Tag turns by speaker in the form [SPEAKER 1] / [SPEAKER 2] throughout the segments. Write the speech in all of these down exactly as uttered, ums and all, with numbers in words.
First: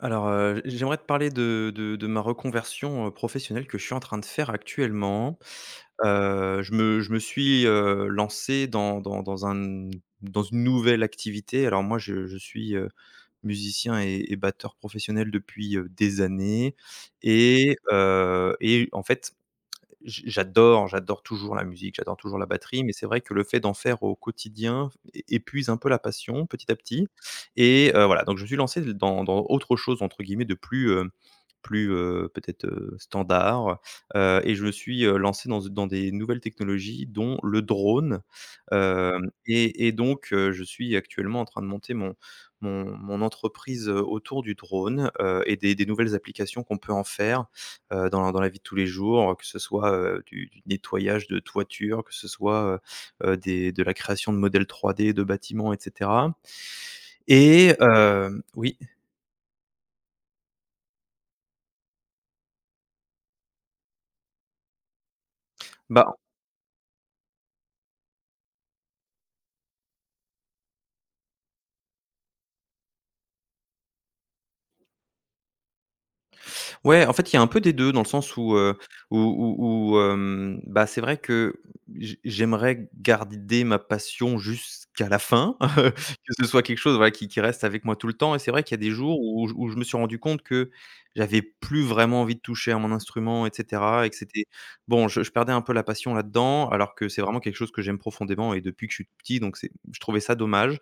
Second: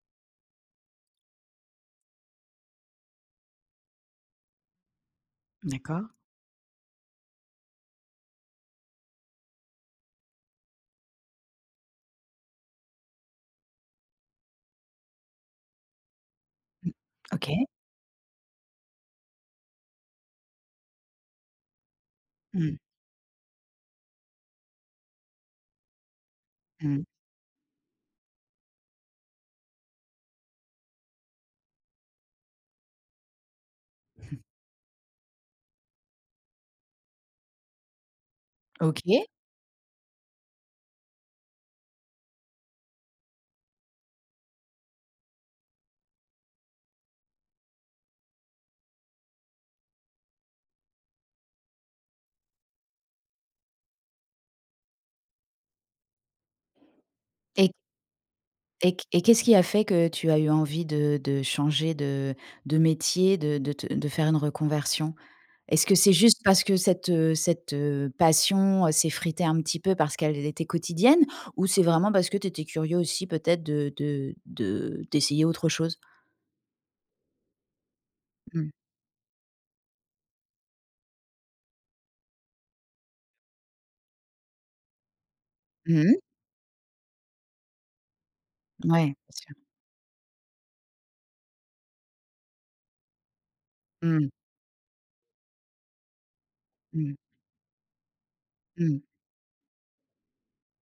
[SPEAKER 1] Alors, heu, j'aimerais te parler de de de ma reconversion, heu, professionnelle, que je suis en train de faire actuellement.
[SPEAKER 2] D'accord.
[SPEAKER 1] Heu, je me je me suis, heu, lancé dans dans dans un dans une nouvelle activité. Alors moi, je je suis, heu, musicien et et batteur professionnel depuis, heu, des années
[SPEAKER 2] OK.
[SPEAKER 1] et heu et en fait, j j'adore j'adore toujours la musique, j'adore toujours la
[SPEAKER 2] Mmh,
[SPEAKER 1] batterie, mais c'est vrai que le fait d'en faire au quotidien é épuise un peu la passion petit à
[SPEAKER 2] mmh.
[SPEAKER 1] petit. et heu, voilà, donc je me suis lancé dans dans autre chose, entre guillemets, de plus, heu, plus, heu, peut-être, heu, standard. heu et je me suis, heu, lancé dans dans des nouvelles technologies, dont le drone.
[SPEAKER 2] OK
[SPEAKER 1] Hem et et donc heu, je suis actuellement en train de monter mon mon mon entreprise, heu, autour du drone, heu et des des nouvelles applications qu'on peut en faire heu, dans dans la vie de tous les jours. Que ce soit, heu, du du nettoyage de toiture, que ce soit, heu heu, des de la création de modèles trois D de bâtiments, et cetera.
[SPEAKER 2] et
[SPEAKER 1] Et hem Oui?
[SPEAKER 2] et et qu'est-ce qui a fait que tu as eu envie de de changer de de métier, de de te de faire une reconversion? Est-ce que c'est
[SPEAKER 1] Bah,
[SPEAKER 2] juste parce que cette, heu, cette, heu, passion, heu, s'effritait un petit peu parce qu'elle était quotidienne? Ou c'est vraiment parce que tu étais curieux aussi peut-être de de de d'essayer autre chose?
[SPEAKER 1] ouais, en fait, il y a un peu des deux, dans le sens où,
[SPEAKER 2] Mmh.
[SPEAKER 1] heu, où où où, hem, bah, c'est vrai que j'ai j'aimerais garder ma passion jusqu'à la fin,
[SPEAKER 2] Mmh mh.
[SPEAKER 1] que ce soit quelque chose, voilà, qui qui reste avec moi tout le temps. Et c'est vrai qu'il y a des
[SPEAKER 2] Ouais, bien
[SPEAKER 1] jours où je
[SPEAKER 2] sûr.
[SPEAKER 1] où je me suis rendu compte que j'avais plus vraiment envie de toucher à mon instrument, et cetera, et que
[SPEAKER 2] Mmh.
[SPEAKER 1] c'était bon, je je perdais un peu la passion là-dedans, alors que
[SPEAKER 2] Mmh.
[SPEAKER 1] c'est vraiment quelque chose que j'aime profondément et depuis que je
[SPEAKER 2] Mmh.
[SPEAKER 1] suis tout petit. Donc c'est je trouvais ça dommage.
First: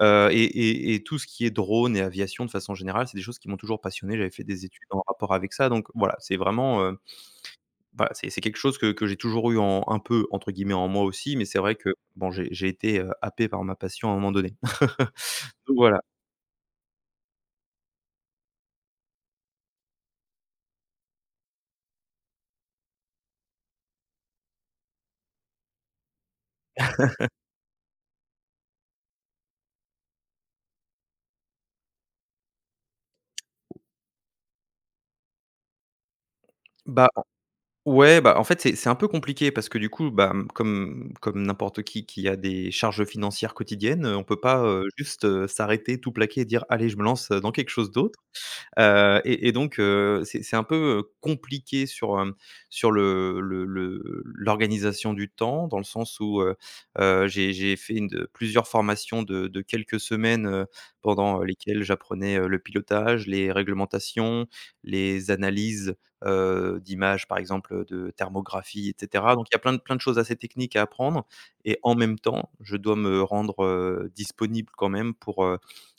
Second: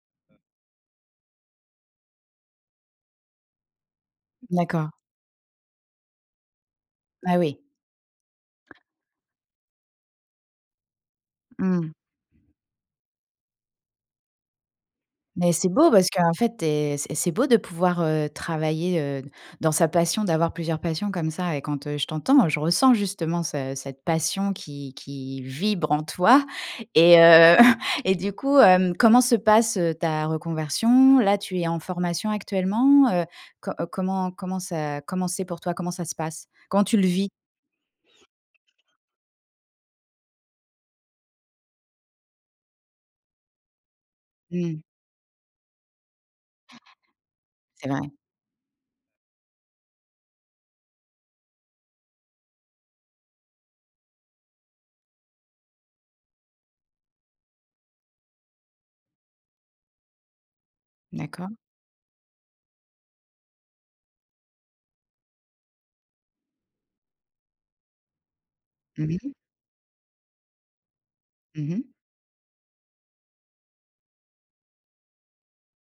[SPEAKER 1] Heu et et et tout ce qui est drone et aviation de façon générale, c'est des choses qui m'ont toujours passionné. J'avais fait des études
[SPEAKER 2] D'accord.
[SPEAKER 1] en rapport avec ça, donc voilà, c'est vraiment, heu,
[SPEAKER 2] Ah oui.
[SPEAKER 1] voilà, c'est c'est quelque chose que que j'ai toujours eu en un peu, entre guillemets, «en moi» aussi. Mais c'est vrai
[SPEAKER 2] Mmh.
[SPEAKER 1] que, bon, j'ai j'ai été, heu, happé par ma passion à un moment donné.
[SPEAKER 2] Mais c'est
[SPEAKER 1] Donc
[SPEAKER 2] beau
[SPEAKER 1] voilà.
[SPEAKER 2] parce qu'en fait, tu c'est c'est beau de pouvoir, heu, travailler, heu, dans sa passion, d'avoir plusieurs passions comme ça. Et quand, heu, je t'entends, je ressens justement ce cette passion qui qui vibre en toi. Et heu et du coup, hem, comment se passe, heu, ta reconversion? Là, tu es en formation actuellement, heu, co euh, comment comment ça comment c'est pour toi? Comment ça se passe? Comment tu le
[SPEAKER 1] Bah,
[SPEAKER 2] vis?
[SPEAKER 1] ouais, bah, en fait, c'est c'est un peu compliqué, parce que du coup, bah, mmh, comme comme n'importe qui qui a des charges financières quotidiennes, heu, on peut pas,
[SPEAKER 2] Mmh,
[SPEAKER 1] heu, juste, heu, s'arrêter, tout plaquer et dire: «Allez, je me lance, heu, dans quelque
[SPEAKER 2] c'est
[SPEAKER 1] chose
[SPEAKER 2] vrai.
[SPEAKER 1] d'autre». Heu et et donc heu, c'est c'est un peu, heu, compliqué sur, hem, sur le le le l'organisation du temps, dans le sens où, heu heu, j'ai j'ai fait une de plusieurs formations de de quelques semaines, heu, pendant
[SPEAKER 2] D'accord.
[SPEAKER 1] lesquelles j'apprenais, heu, le pilotage, les réglementations, les analyses, heu, d'images, par exemple, de thermographie, et
[SPEAKER 2] Mmh mh.
[SPEAKER 1] cetera. Donc il y a plein de plein de choses assez techniques à apprendre.
[SPEAKER 2] Mmh
[SPEAKER 1] Et
[SPEAKER 2] mh.
[SPEAKER 1] en même temps, je dois me rendre, heu, disponible quand même pour,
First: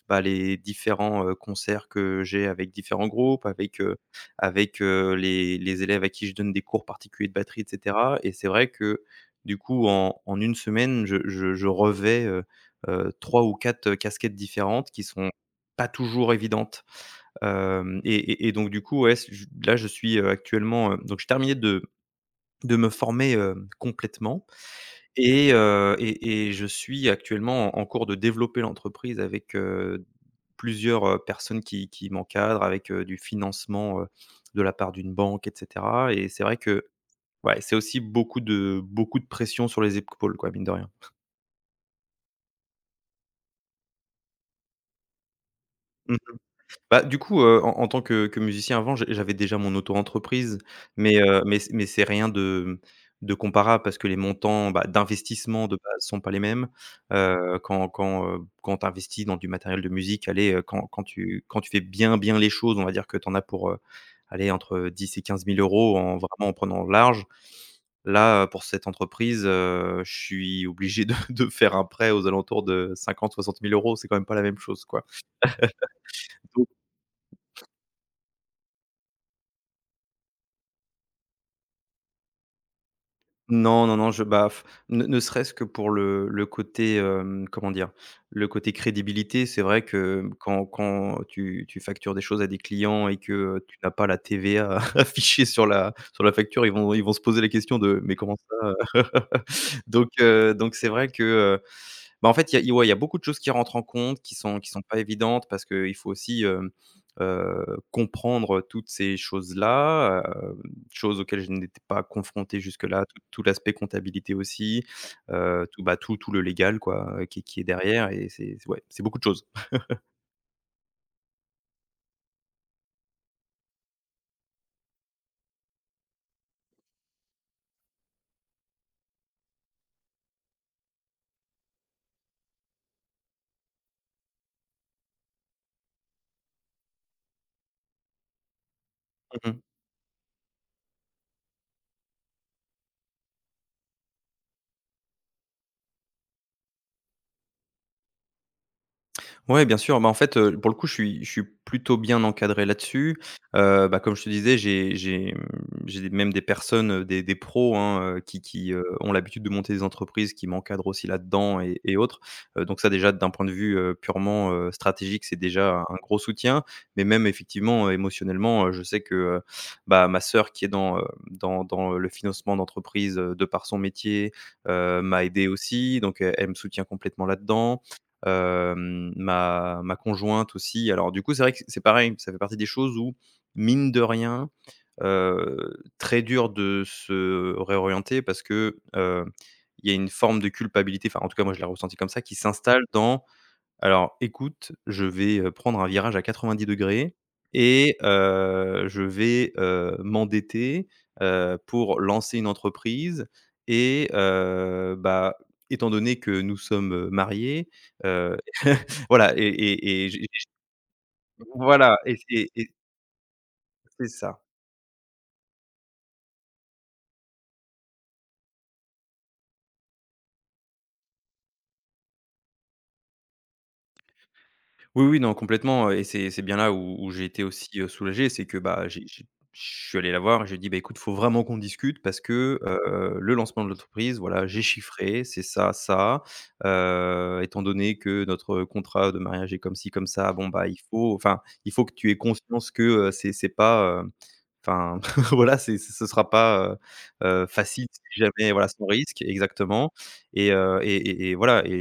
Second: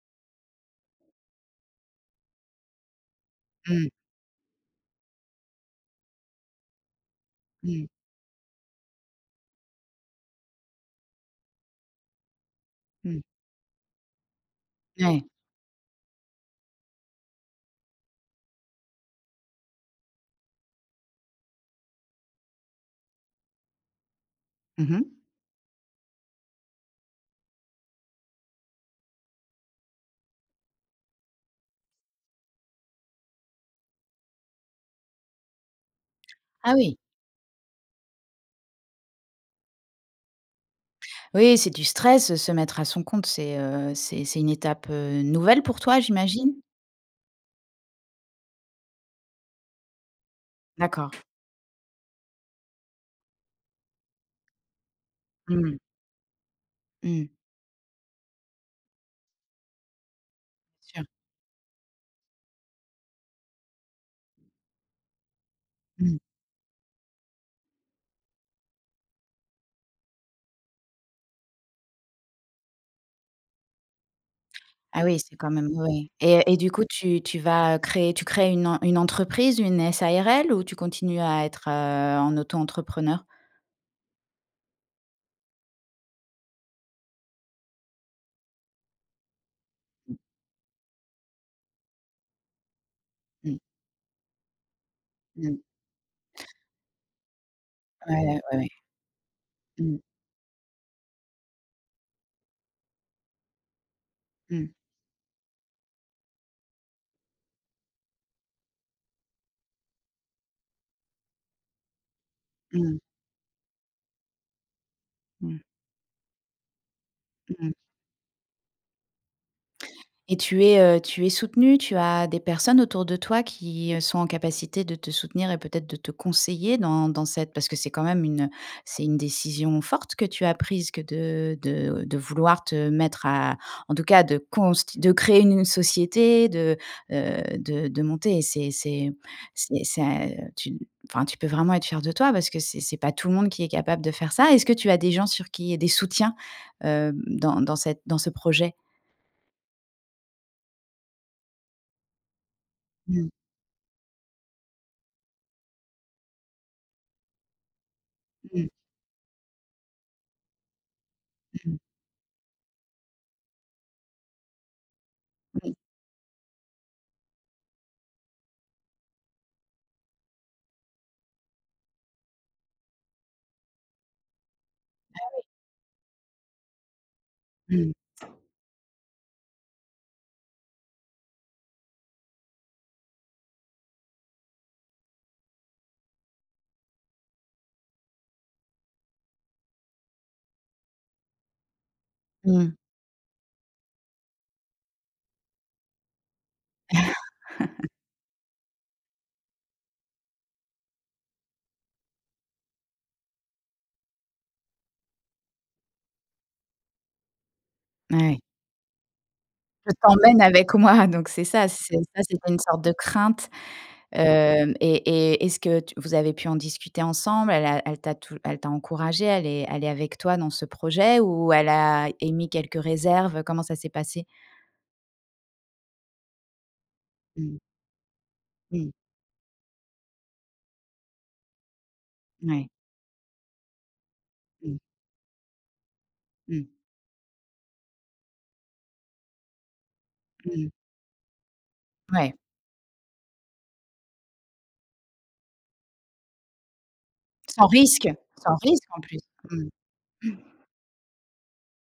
[SPEAKER 1] bah, les différents, heu, concerts que j'ai avec différents groupes, avec,
[SPEAKER 2] Mmh.
[SPEAKER 1] heu, avec, heu, les les élèves à qui je donne des cours particuliers de batterie, et
[SPEAKER 2] Mmh.
[SPEAKER 1] cetera. Et c'est vrai que, du coup, en en une semaine, je je je revêts, heu heu,
[SPEAKER 2] Mmh.
[SPEAKER 1] trois ou quatre, heu, casquettes différentes qui
[SPEAKER 2] Ouais.
[SPEAKER 1] sont pas toujours évidentes. Hem et et et donc du coup, ouais, c je là, je suis, heu, actuellement, heu donc j'ai terminé de de me former, heu, complètement.
[SPEAKER 2] Mmh.
[SPEAKER 1] et heu et et je suis actuellement en en cours de développer l'entreprise avec, heu, plusieurs, heu, personnes qui qui m'encadrent, avec, heu, du financement, heu, de la part d'une banque, et cetera. Et c'est vrai
[SPEAKER 2] Ah
[SPEAKER 1] que,
[SPEAKER 2] oui.
[SPEAKER 1] ouais, c'est aussi beaucoup de beaucoup de pression sur les épaules, quoi, mine de rien.
[SPEAKER 2] Oui, c'est du stress, euh, se mettre à son compte, c'est, heu, c'est c'est une étape, heu, nouvelle pour toi, j'imagine?
[SPEAKER 1] Bah, du coup, heu, en en tant que que musicien avant, j'ai j'avais déjà mon auto-entreprise,
[SPEAKER 2] D'accord.
[SPEAKER 1] mais heu, mais c mais c'est rien de de comparable, parce que les montants, bah, d'investissement de
[SPEAKER 2] Mmh.
[SPEAKER 1] base sont pas les mêmes.
[SPEAKER 2] Mmh.
[SPEAKER 1] Heu, quand quand, tu investis dans du matériel de musique, allez, heu, quand quand
[SPEAKER 2] Sûr.
[SPEAKER 1] tu quand tu fais bien, bien les choses, on va dire que tu en as pour, heu, allez, entre dix et quinze mille euros, en
[SPEAKER 2] Mmh.
[SPEAKER 1] vraiment, en prenant large. Là, heu, pour cette entreprise, heu, je suis obligé de de faire un prêt aux alentours de cinquante-soixante mille euros. C'est quand même pas la même chose,
[SPEAKER 2] Ah
[SPEAKER 1] quoi.
[SPEAKER 2] oui, c'est quand même, ouais. Et et du coup, tu tu vas, créer tu crées une en une entreprise, une SARL, ou tu continues à être, heu, en auto-entrepreneur?
[SPEAKER 1] Non, non, non, je bah, ne ne serait-ce que pour le le côté, hem, comment dire? Le côté crédibilité, c'est vrai
[SPEAKER 2] Mmh.
[SPEAKER 1] que quand quand tu tu factures des choses à des clients et que,
[SPEAKER 2] Mmh.
[SPEAKER 1] heu, tu n'as pas la T V A affichée
[SPEAKER 2] Mmh.
[SPEAKER 1] sur la sur la facture, ils vont ils vont se poser la question de: «Mais
[SPEAKER 2] Ouais,
[SPEAKER 1] comment
[SPEAKER 2] ouais, ouais.
[SPEAKER 1] ça?»
[SPEAKER 2] Mmh.
[SPEAKER 1] Donc heu, donc c'est vrai que, bah, en fait, il y a ouais, il y a beaucoup de choses qui rentrent en compte, qui sont qui
[SPEAKER 2] Mmh.
[SPEAKER 1] sont pas évidentes, parce qu'il faut aussi, hem, heu, comprendre toutes ces choses-là, heu, choses auxquelles je n'étais pas confronté
[SPEAKER 2] Mmh.
[SPEAKER 1] jusque-là, tout tout l'aspect comptabilité aussi,
[SPEAKER 2] Mmh.
[SPEAKER 1] heu, tout, bah, tout tout le légal, quoi, heu, qui qui est
[SPEAKER 2] Mmh.
[SPEAKER 1] derrière. Et c'est ouais, c'est beaucoup de choses.
[SPEAKER 2] Et tu es, heu, tu es soutenue, tu as des personnes autour de toi qui, heu, sont en capacité de te soutenir et peut-être de te conseiller dans dans cette, parce que c'est quand même une, c'est une décision forte que tu as prise que de de de vouloir te mettre à, en tout cas de const de créer une une société, de, heu, de de monter. Et c'est c'est c'est c'est, heu, tu enfin, tu peux vraiment être fier de toi parce que c'est c'est pas tout le monde qui est capable de faire ça. Est-ce que tu as des gens sur qui, des soutiens, heu, dans dans cette dans ce projet?
[SPEAKER 1] Ouais, bien sûr. Bah, en fait, heu, pour le coup, je suis je suis plutôt bien encadré là-dessus.
[SPEAKER 2] Mmh.
[SPEAKER 1] Heu, bah, comme je te disais, j'ai j'ai, mmh, j'ai des même des personnes, heu, des des pros, hein, heu, qui
[SPEAKER 2] Mmh.
[SPEAKER 1] qui, heu, ont l'habitude de monter des entreprises, qui m'encadrent aussi là-dedans,
[SPEAKER 2] Mmh.
[SPEAKER 1] et et autres. Heu, donc ça, déjà, d'un point de vue, heu, purement, heu, stratégique, c'est
[SPEAKER 2] Mmh.
[SPEAKER 1] déjà un gros soutien. Mais même, effectivement, heu, émotionnellement, heu, je sais que, heu, bah, ma sœur, qui est dans, heu, dans dans le financement d'entreprise, heu, de par son métier, heu, m'a aidé aussi. Donc elle elle me soutient complètement là-dedans.
[SPEAKER 2] Mmh.
[SPEAKER 1] Hem, ma ma conjointe aussi. Alors du coup, c'est vrai que c'est pareil, ça fait partie des choses où, mine de rien, heu, très dur de se réorienter, parce que, heu, il y a une forme de culpabilité, enfin, en tout cas moi je l'ai ressenti comme ça, qui
[SPEAKER 2] Mmh.
[SPEAKER 1] s'installe dans. Alors écoute, je vais, heu, prendre un virage à quatre-vingt-dix degrés et, heu, je vais, heu, m'endetter, heu, pour lancer une entreprise. et heu, bah, étant donné que nous sommes mariés, heu,
[SPEAKER 2] Ouais.
[SPEAKER 1] voilà. et
[SPEAKER 2] Je
[SPEAKER 1] et et j'ai
[SPEAKER 2] t'emmène
[SPEAKER 1] j'ai,
[SPEAKER 2] avec moi, donc c'est ça, c'est
[SPEAKER 1] voilà. et
[SPEAKER 2] ça,
[SPEAKER 1] et
[SPEAKER 2] c'était une
[SPEAKER 1] et
[SPEAKER 2] sorte de crainte.
[SPEAKER 1] c'est ça.
[SPEAKER 2] Hem et et est-ce que tu vous avez pu en discuter ensemble? Elle a elle t'a tou elle t'a encouragée, elle est elle est avec toi dans ce projet, ou elle a émis quelques réserves? Comment ça s'est passé?
[SPEAKER 1] Oui, oui, non, complètement. Et c'est c'est bien là où où j'ai été
[SPEAKER 2] Mmh.
[SPEAKER 1] aussi, heu, soulagé. C'est que, bah,
[SPEAKER 2] Mmh.
[SPEAKER 1] j'ai j'ai je suis allé la voir et je dit: «Bah, écoute, faut vraiment qu'on discute, parce que,
[SPEAKER 2] Ouais.
[SPEAKER 1] heu, le lancement de l'entreprise, voilà, j'ai
[SPEAKER 2] Mmh.
[SPEAKER 1] chiffré, c'est ça, ça,
[SPEAKER 2] Mmh.
[SPEAKER 1] heu, étant donné que notre contrat de mariage est comme ci, comme ça, bon, bah,
[SPEAKER 2] Mmh.
[SPEAKER 1] il faut enfin, il faut que tu aies
[SPEAKER 2] Ouais.
[SPEAKER 1] conscience que, heu, c'est c'est pas, enfin, voilà, c'est ce sera pas, heu heu,
[SPEAKER 2] Sans
[SPEAKER 1] facile, si
[SPEAKER 2] risque,
[SPEAKER 1] jamais,
[SPEAKER 2] sans
[SPEAKER 1] voilà, sans
[SPEAKER 2] risque en plus.
[SPEAKER 1] risque».
[SPEAKER 2] Mmh.
[SPEAKER 1] Exactement. et heu et et et voilà. et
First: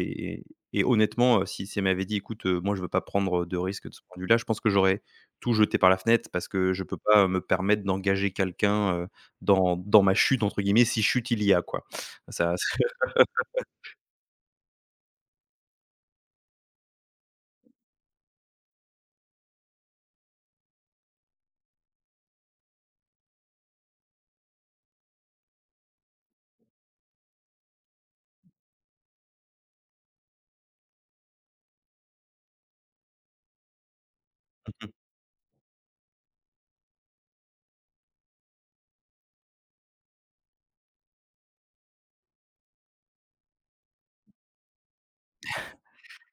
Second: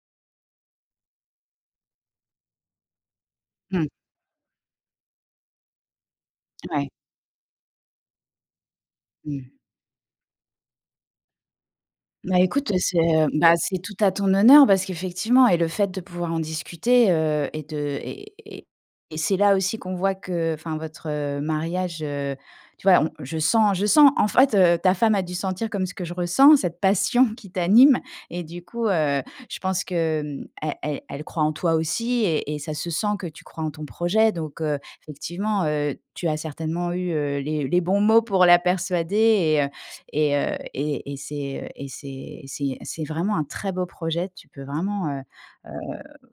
[SPEAKER 1] et et honnêtement, heu, si si elle m'avait dit: «Écoute, heu, moi je veux pas prendre de risque
[SPEAKER 2] Mmh.
[SPEAKER 1] de ce point de vue-là», je pense que j'aurais tout jeté par la fenêtre, parce que je
[SPEAKER 2] Ouais.
[SPEAKER 1] peux pas me permettre d'engager quelqu'un, heu,
[SPEAKER 2] Mmh.
[SPEAKER 1] dans dans ma «chute», entre guillemets, si chute il y a, quoi.
[SPEAKER 2] Bah,
[SPEAKER 1] Ça.
[SPEAKER 2] écoute, c'est, heu, bah, c'est tout à ton honneur, parce qu'effectivement, et le fait de pouvoir en discuter, heu et de, et et et c'est là aussi qu'on voit que, enfin, votre, heu, mariage, heu, tu vois? On je sens je sens en fait, heu, ta femme a dû sentir comme ce que je ressens, cette passion qui t'anime. Et du coup, heu, je pense que, mmh, elle elle elle croit en toi aussi, et et ça se sent que tu crois en ton projet. Donc, heu, effectivement, heu, tu as certainement eu, heu, les les bons mots pour la persuader, et euh, et heu et et c'est, et c'est c'est c'est vraiment un très beau projet. Tu peux vraiment, heu,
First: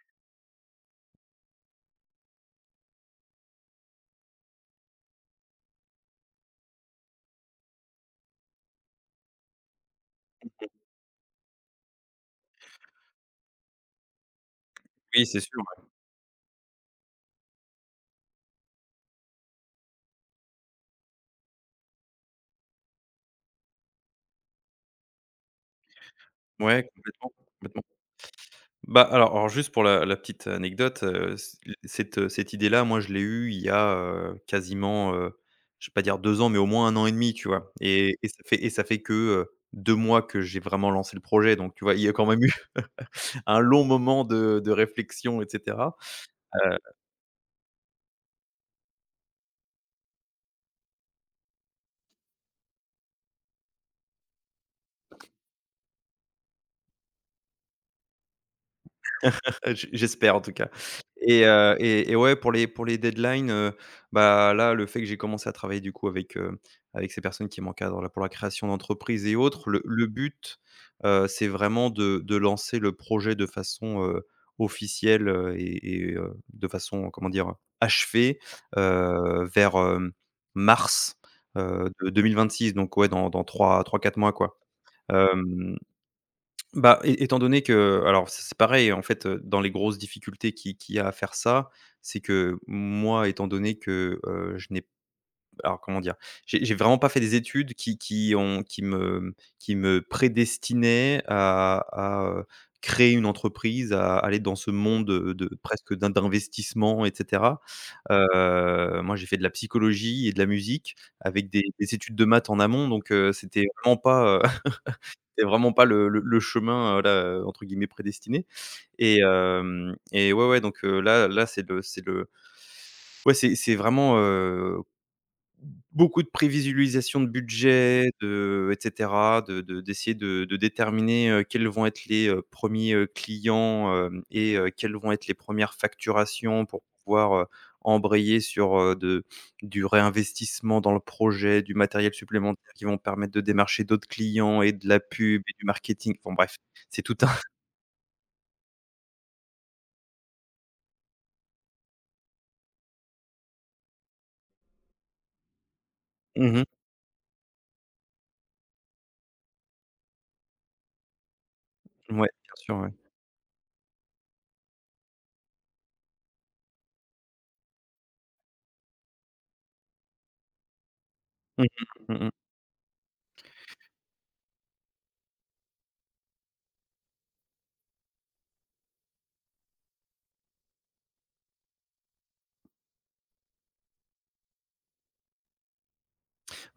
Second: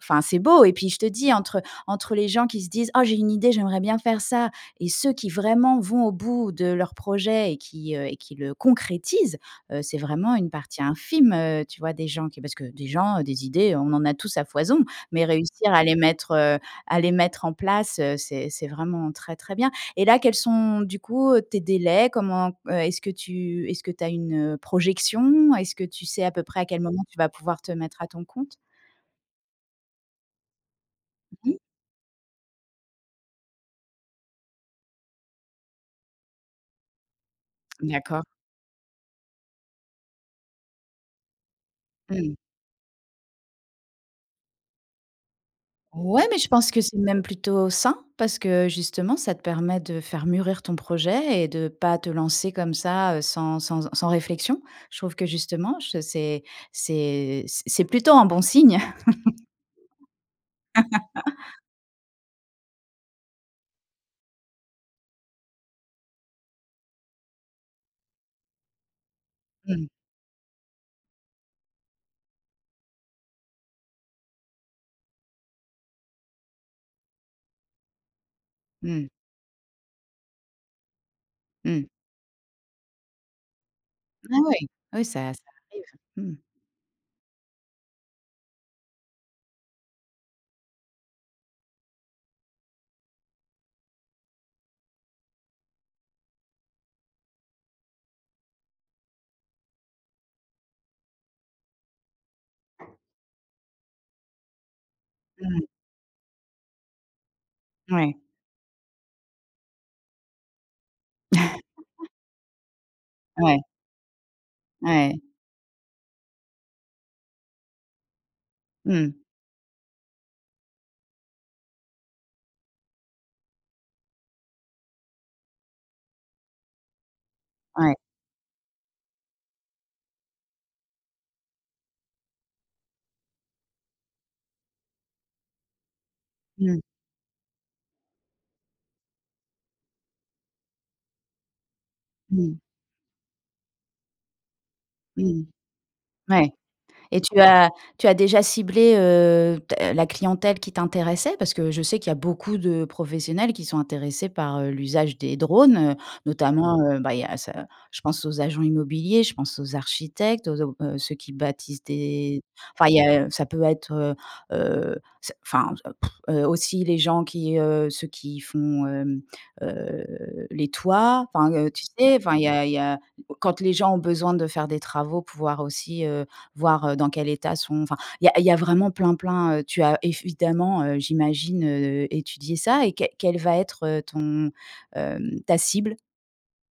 [SPEAKER 2] enfin, c'est beau. Et puis je te dis, entre entre les gens qui se disent: «Oh, j'ai une idée, j'aimerais bien faire ça», et ceux qui vraiment vont au bout de leur projet et qui, heu, et qui le concrétisent, heu, c'est vraiment une partie infime, heu, tu vois, des gens qui, parce que des gens, heu, des idées, on en a tous à foison,
[SPEAKER 1] Oui,
[SPEAKER 2] mais
[SPEAKER 1] c'est sûr,
[SPEAKER 2] réussir à les mettre, heu, à les mettre en place, heu, c'est c'est vraiment très, très bien. Et là, quels sont, du coup, heu, tes délais? Comment, heu, est-ce que tu est-ce que tu as une, heu, projection? Est-ce que tu sais à peu près
[SPEAKER 1] ouais.
[SPEAKER 2] à quel
[SPEAKER 1] Ouais,
[SPEAKER 2] moment tu vas pouvoir te
[SPEAKER 1] complètement.
[SPEAKER 2] mettre à ton compte?
[SPEAKER 1] Bah, alors, alors juste pour la la petite anecdote, heu, c
[SPEAKER 2] Mmh.
[SPEAKER 1] cette, heu, cette idée-là, moi, je l'ai eue il y a, heu, quasiment, heu, je vais pas dire deux ans, mais au moins un an et demi, tu vois? Et
[SPEAKER 2] D'accord.
[SPEAKER 1] et ça fait et ça fait que, heu, deux mois que j'ai vraiment lancé le projet. Donc tu vois, il y a quand
[SPEAKER 2] Mmh.
[SPEAKER 1] même eu un long moment de de réflexion, et cetera.
[SPEAKER 2] Ouais, mais je pense que c'est même plutôt sain, parce que justement, ça te permet de faire mûrir ton projet et de pas te lancer comme ça, heu, sans sans sans réflexion. Je trouve que justement, je c'est c'est c'est plutôt un bon signe.
[SPEAKER 1] Heu, j j'espère, en tout cas. et heu et et ouais, pour les pour les deadlines, heu, bah, là, le fait que j'ai commencé à travailler du coup avec, heu, avec ces personnes qui m'encadrent là pour la création d'entreprise et autres, le
[SPEAKER 2] Mmh.
[SPEAKER 1] le but, heu, c'est vraiment de de lancer le projet de façon, heu, officielle, heu et et heu, de façon, comment dire? Achevée,
[SPEAKER 2] Mmh.
[SPEAKER 1] heu, vers, hem, mars,
[SPEAKER 2] Mmh.
[SPEAKER 1] heu, de six. Donc ouais, dans dans trois, 3, quatre mois,
[SPEAKER 2] Ah
[SPEAKER 1] quoi.
[SPEAKER 2] ouais. Oui, ça ça
[SPEAKER 1] Hem
[SPEAKER 2] arrive. Mmh.
[SPEAKER 1] bah, é étant donné que, alors c'est c'est pareil, en fait, heu, dans les grosses difficultés qui qu'il y a à faire ça, c'est que moi, étant donné que, heu, je n'ai alors, comment dire? J'ai j'ai vraiment pas fait des études qui qui ont qui me qui me prédestinaient à à, heu, créer une entreprise, à aller dans ce monde, heu, de
[SPEAKER 2] Mmh.
[SPEAKER 1] presque d'in d'investissement, et cetera.
[SPEAKER 2] Ouais.
[SPEAKER 1] Heu, moi, j'ai fait de la psychologie et de la musique avec des des études de maths en amont. Donc, heu,
[SPEAKER 2] Ouais.
[SPEAKER 1] c'était vraiment pas,
[SPEAKER 2] Ouais.
[SPEAKER 1] c'était vraiment pas le le le chemin, heu, là, heu, entre guillemets, «prédestiné».
[SPEAKER 2] Mmh.
[SPEAKER 1] Et hem et ouais, ouais, donc heu, là là, c'est le c'est le, ouais, c'est c'est vraiment, beaucoup de prévisualisation de
[SPEAKER 2] Ouais.
[SPEAKER 1] budget, de et cetera, de de d'essayer de de déterminer, heu, quels vont être les, heu, premiers clients, hem et heu, quelles vont être les premières facturations,
[SPEAKER 2] Mmh.
[SPEAKER 1] pour pouvoir, heu, embrayer sur, heu, de du réinvestissement dans le projet, du matériel
[SPEAKER 2] Mmh.
[SPEAKER 1] supplémentaire qui vont permettre de démarcher d'autres clients, et de la pub
[SPEAKER 2] Mmh.
[SPEAKER 1] et du marketing. Bon,
[SPEAKER 2] Ouais.
[SPEAKER 1] bref, c'est tout
[SPEAKER 2] Et
[SPEAKER 1] un.
[SPEAKER 2] tu as tu as déjà ciblé, heu, ta, la clientèle qui t'intéressait? Parce que je sais qu'il y a beaucoup de professionnels qui sont intéressés par, heu, l'usage des drones, heu,
[SPEAKER 1] mmh
[SPEAKER 2] notamment, heu, bah, il y a, ça, je pense aux agents immobiliers, je pense aux architectes, aux au heu, ceux qui bâtissent
[SPEAKER 1] Ouais,
[SPEAKER 2] des,
[SPEAKER 1] bien sûr, ouais.
[SPEAKER 2] enfin, il y a, ça peut être, heu heu, ça, enfin, heu, aussi les gens qui, heu, ceux qui font, hem, heu, les toits, enfin,
[SPEAKER 1] Mmh
[SPEAKER 2] heu, tu
[SPEAKER 1] mh.
[SPEAKER 2] sais,
[SPEAKER 1] Mmh.
[SPEAKER 2] enfin, il y a, il y a quand les gens ont besoin de faire des travaux, pouvoir aussi, heu voir, heu, dans quel état sont, enfin, il y a il y a vraiment plein, plein, heu, tu as évidemment, heu, j'imagine, heu, étudié ça. Et que quelle va être, heu, ton, hem, ta cible?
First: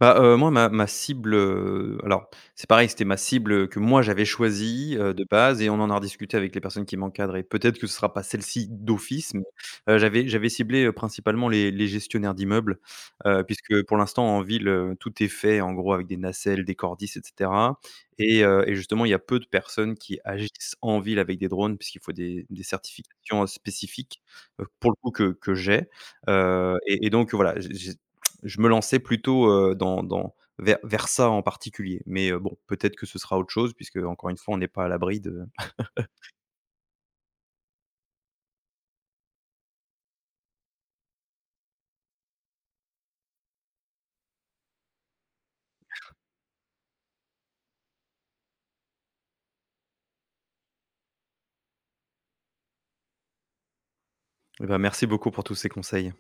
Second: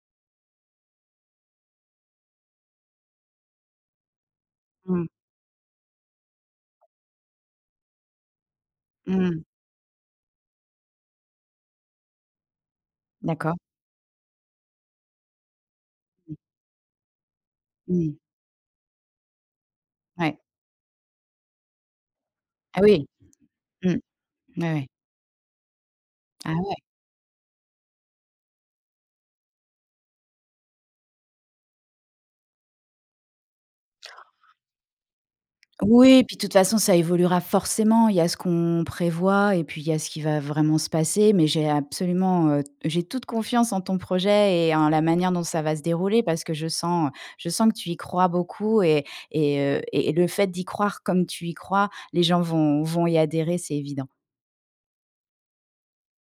[SPEAKER 1] Bah, heu, moi, ma ma cible, heu, alors c'est pareil, c'était ma cible, que moi j'avais choisie,
[SPEAKER 2] Mmh.
[SPEAKER 1] heu, de base, et on en a rediscuté avec les personnes qui m'encadrent. Et peut-être que ce sera pas celle-ci d'office, mais,
[SPEAKER 2] Mmh.
[SPEAKER 1] heu, j'avais j'avais ciblé, heu, principalement les les gestionnaires d'immeubles, heu,
[SPEAKER 2] D'accord.
[SPEAKER 1] puisque pour l'instant en ville, heu, tout est fait en gros avec des nacelles, des cordices, et cetera.
[SPEAKER 2] Mmh.
[SPEAKER 1] et heu et justement, il y a peu de personnes qui
[SPEAKER 2] Ouais.
[SPEAKER 1] agissent en ville avec des drones, puisqu'il faut des des
[SPEAKER 2] Ah oui.
[SPEAKER 1] certifications, heu,
[SPEAKER 2] Mmh.
[SPEAKER 1] spécifiques, heu,
[SPEAKER 2] Ouais, ouais.
[SPEAKER 1] pour le coup, que que j'ai,
[SPEAKER 2] Ah ouais.
[SPEAKER 1] heu et et donc voilà, je me lançais plutôt, heu, dans dans vers vers ça en particulier. Mais, heu, bon, peut-être que ce sera autre chose, puisque encore une fois, on n'est pas à l'abri de.
[SPEAKER 2] Oui, puis de toute façon, ça évoluera forcément. Il y a ce qu'on prévoit et puis il y a ce qui va vraiment se passer. Mais j'ai absolument, heu, j'ai toute confiance en ton projet et en la manière dont ça va se dérouler, parce que je sens, je sens que tu y crois beaucoup. Et et heu, et le fait d'y croire comme tu y crois, les gens vont vont y adhérer, c'est évident.
[SPEAKER 1] Eh ben, merci beaucoup pour tous ces conseils.